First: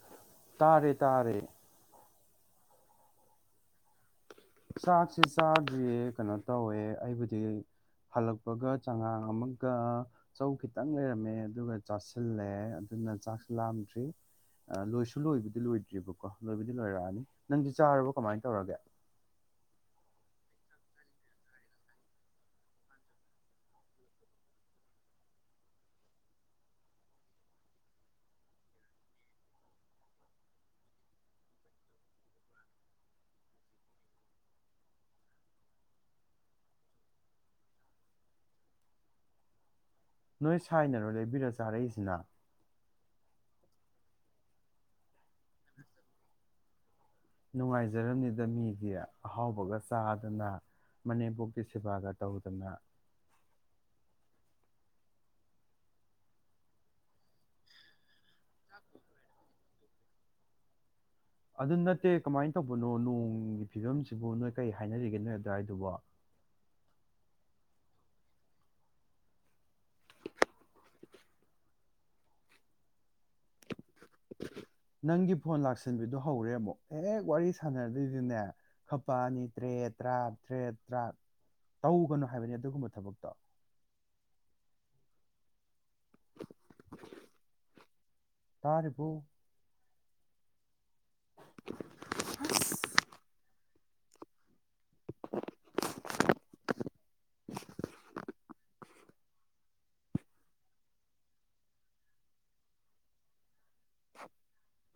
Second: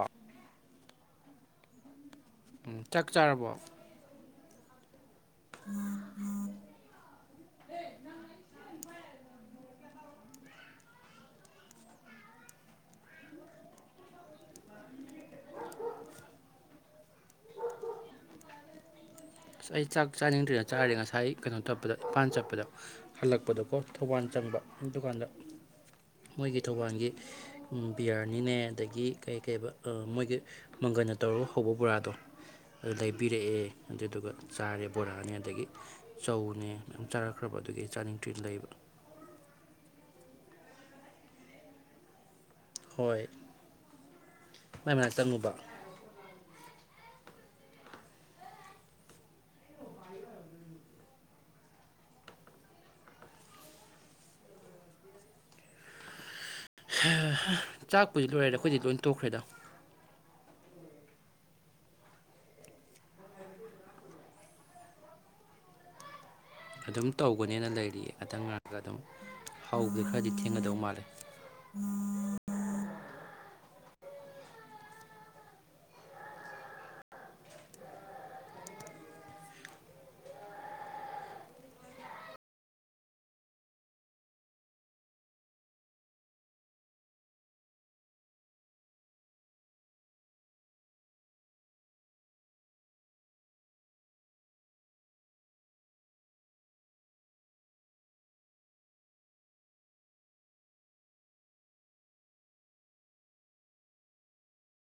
ꯑ ꯇꯥꯔꯦ ꯇꯥꯔꯦ ꯎꯝ ꯆꯥꯛ ꯆꯥꯔꯕꯣ ꯆꯥꯛꯁꯤ ꯆꯥꯗ꯭ꯔꯤ ꯀꯩꯅꯣ ꯇꯧꯋꯦ ꯑꯩꯕꯨꯗꯤ ꯍꯜꯂꯛꯄꯒ ꯆꯉꯥꯡ ꯑꯃꯒ ꯆꯧ ꯈꯤꯇꯪ ꯂꯩꯔꯝꯃꯦ ꯑꯗꯨꯒ ꯆꯥꯁꯤꯜꯂꯦ ꯑꯗꯨꯅ ꯆꯥꯛꯁꯨ ꯂꯥꯝꯗ꯭ꯔꯤ ꯂꯣꯏꯁꯨ ꯂꯣꯏꯕꯗꯤ ꯂꯣꯏꯗ꯭ꯔꯤꯕꯀꯣ ꯂꯣꯏꯕꯗꯤ ꯂꯣꯏꯔꯛꯑꯅꯤ ꯅꯪꯗꯤ ꯆꯥꯔꯕꯣ ꯀꯃꯥꯏꯅ ꯇꯧꯔꯒꯦ ꯑꯁ ꯑꯩ ꯆꯥꯛ ꯆꯥꯅꯤꯡꯗ꯭ꯔꯤꯅ ꯆꯥꯔꯗꯤꯦ ꯉꯁꯥꯏ ꯀꯩꯅꯣ ꯇꯠꯄꯗ ꯏꯝꯐꯥꯟꯜ ꯆꯠꯄꯗ ꯍꯜꯂꯛꯄꯗꯀꯣ ꯊꯧꯕꯥꯜ ꯆꯪꯕ ꯑꯗꯨꯀꯥꯟꯗ ꯃꯣꯏꯒꯤ ꯊꯧꯕꯥꯜꯒꯤ ꯕꯤꯌꯥꯅꯤꯅꯦ ꯑꯗꯒꯤ ꯀꯩ ꯀ ꯃꯣꯏꯒꯤ ꯃꯪꯒꯜꯅ ꯇꯧꯔꯒ ꯍꯧꯕ ꯕꯣꯔꯥꯗꯣ ꯑꯗꯨ ꯂꯩꯕꯤꯔꯛꯑꯦ ꯑꯗꯨꯗꯨꯒ ꯆꯥꯔꯦ ꯕꯣꯔꯥꯅꯦ ꯑꯗꯒꯤ ꯆꯧꯅꯦ ꯃꯌꯥꯝ ꯆꯥꯔꯛꯈ꯭ꯔꯕ ꯑꯗꯨꯒꯤ ꯆꯥꯅꯤꯡꯊꯨꯅ ꯂꯩꯕ ꯅꯣꯏ ꯁꯥꯏꯅꯔꯣ ꯂꯩꯕꯤꯔ ꯆꯥꯔꯛꯏꯁꯤꯅ ꯍꯣꯏ ꯃꯥꯏ ꯃꯅꯥꯛ ꯆꯪꯉꯨꯕ ꯅꯨꯡꯉꯥꯏꯖꯔꯝꯅꯤꯗ ꯃꯤꯗꯤ ꯑꯍꯥꯎꯕꯒ ꯆꯥꯗꯅ ꯃꯅꯦꯝꯕꯣꯛꯀꯤ ꯁꯦꯕꯥꯒ ꯇꯧꯗꯅ ꯆꯥꯛꯄꯨꯗꯤ ꯂꯣꯏꯔꯗ ꯑꯩꯈꯣꯏꯗꯤ ꯂꯣꯏ ꯇꯣꯛꯈ꯭ꯔꯦꯗ ꯑꯗꯨ ꯅꯠꯇꯦ ꯀꯃꯥꯏꯅ ꯇꯧꯕꯅꯣ ꯅꯣꯡꯒꯤ ꯐꯤꯕꯝꯁꯤꯕꯨ ꯅꯣꯏ ꯀꯩ ꯍꯥꯏꯅꯔꯤꯒꯦ ꯅꯣꯏ ꯑꯗꯨꯋꯥꯏꯗꯨꯕꯣ ꯑꯗꯨꯝ ꯇꯧꯒꯅꯦꯅ ꯂꯩꯔꯤ ꯑꯇꯪ ꯉꯔꯒ ꯑꯗꯨꯝ ꯍꯧꯕꯗꯤ ꯈꯔꯗꯤ ꯊꯦꯡꯒꯗꯧ ꯃꯥꯜꯂꯦ ꯎꯝ ꯅꯪꯒꯤ ꯐꯣꯟ ꯂꯥꯛꯁꯟꯕꯤꯗꯣ ꯍꯧꯔꯦ ꯑꯃꯨꯛ ꯍꯦꯛ ꯋꯥꯔꯤ ꯁꯥꯟꯅꯔꯗꯣꯏꯗꯨꯅꯦ ꯈꯄꯛꯑꯅꯤ ꯇꯔꯦꯠ ꯇꯔꯥ ꯇꯔꯦꯠ ꯇꯔꯥ ꯇꯧꯒꯅꯨ ꯍꯥꯏꯕꯅꯤ ꯑꯗꯨꯒꯨꯝꯕ ꯊꯕꯛꯇꯣ ꯇꯥꯔꯤꯕꯔꯤꯕ [inaudible] [inaudible]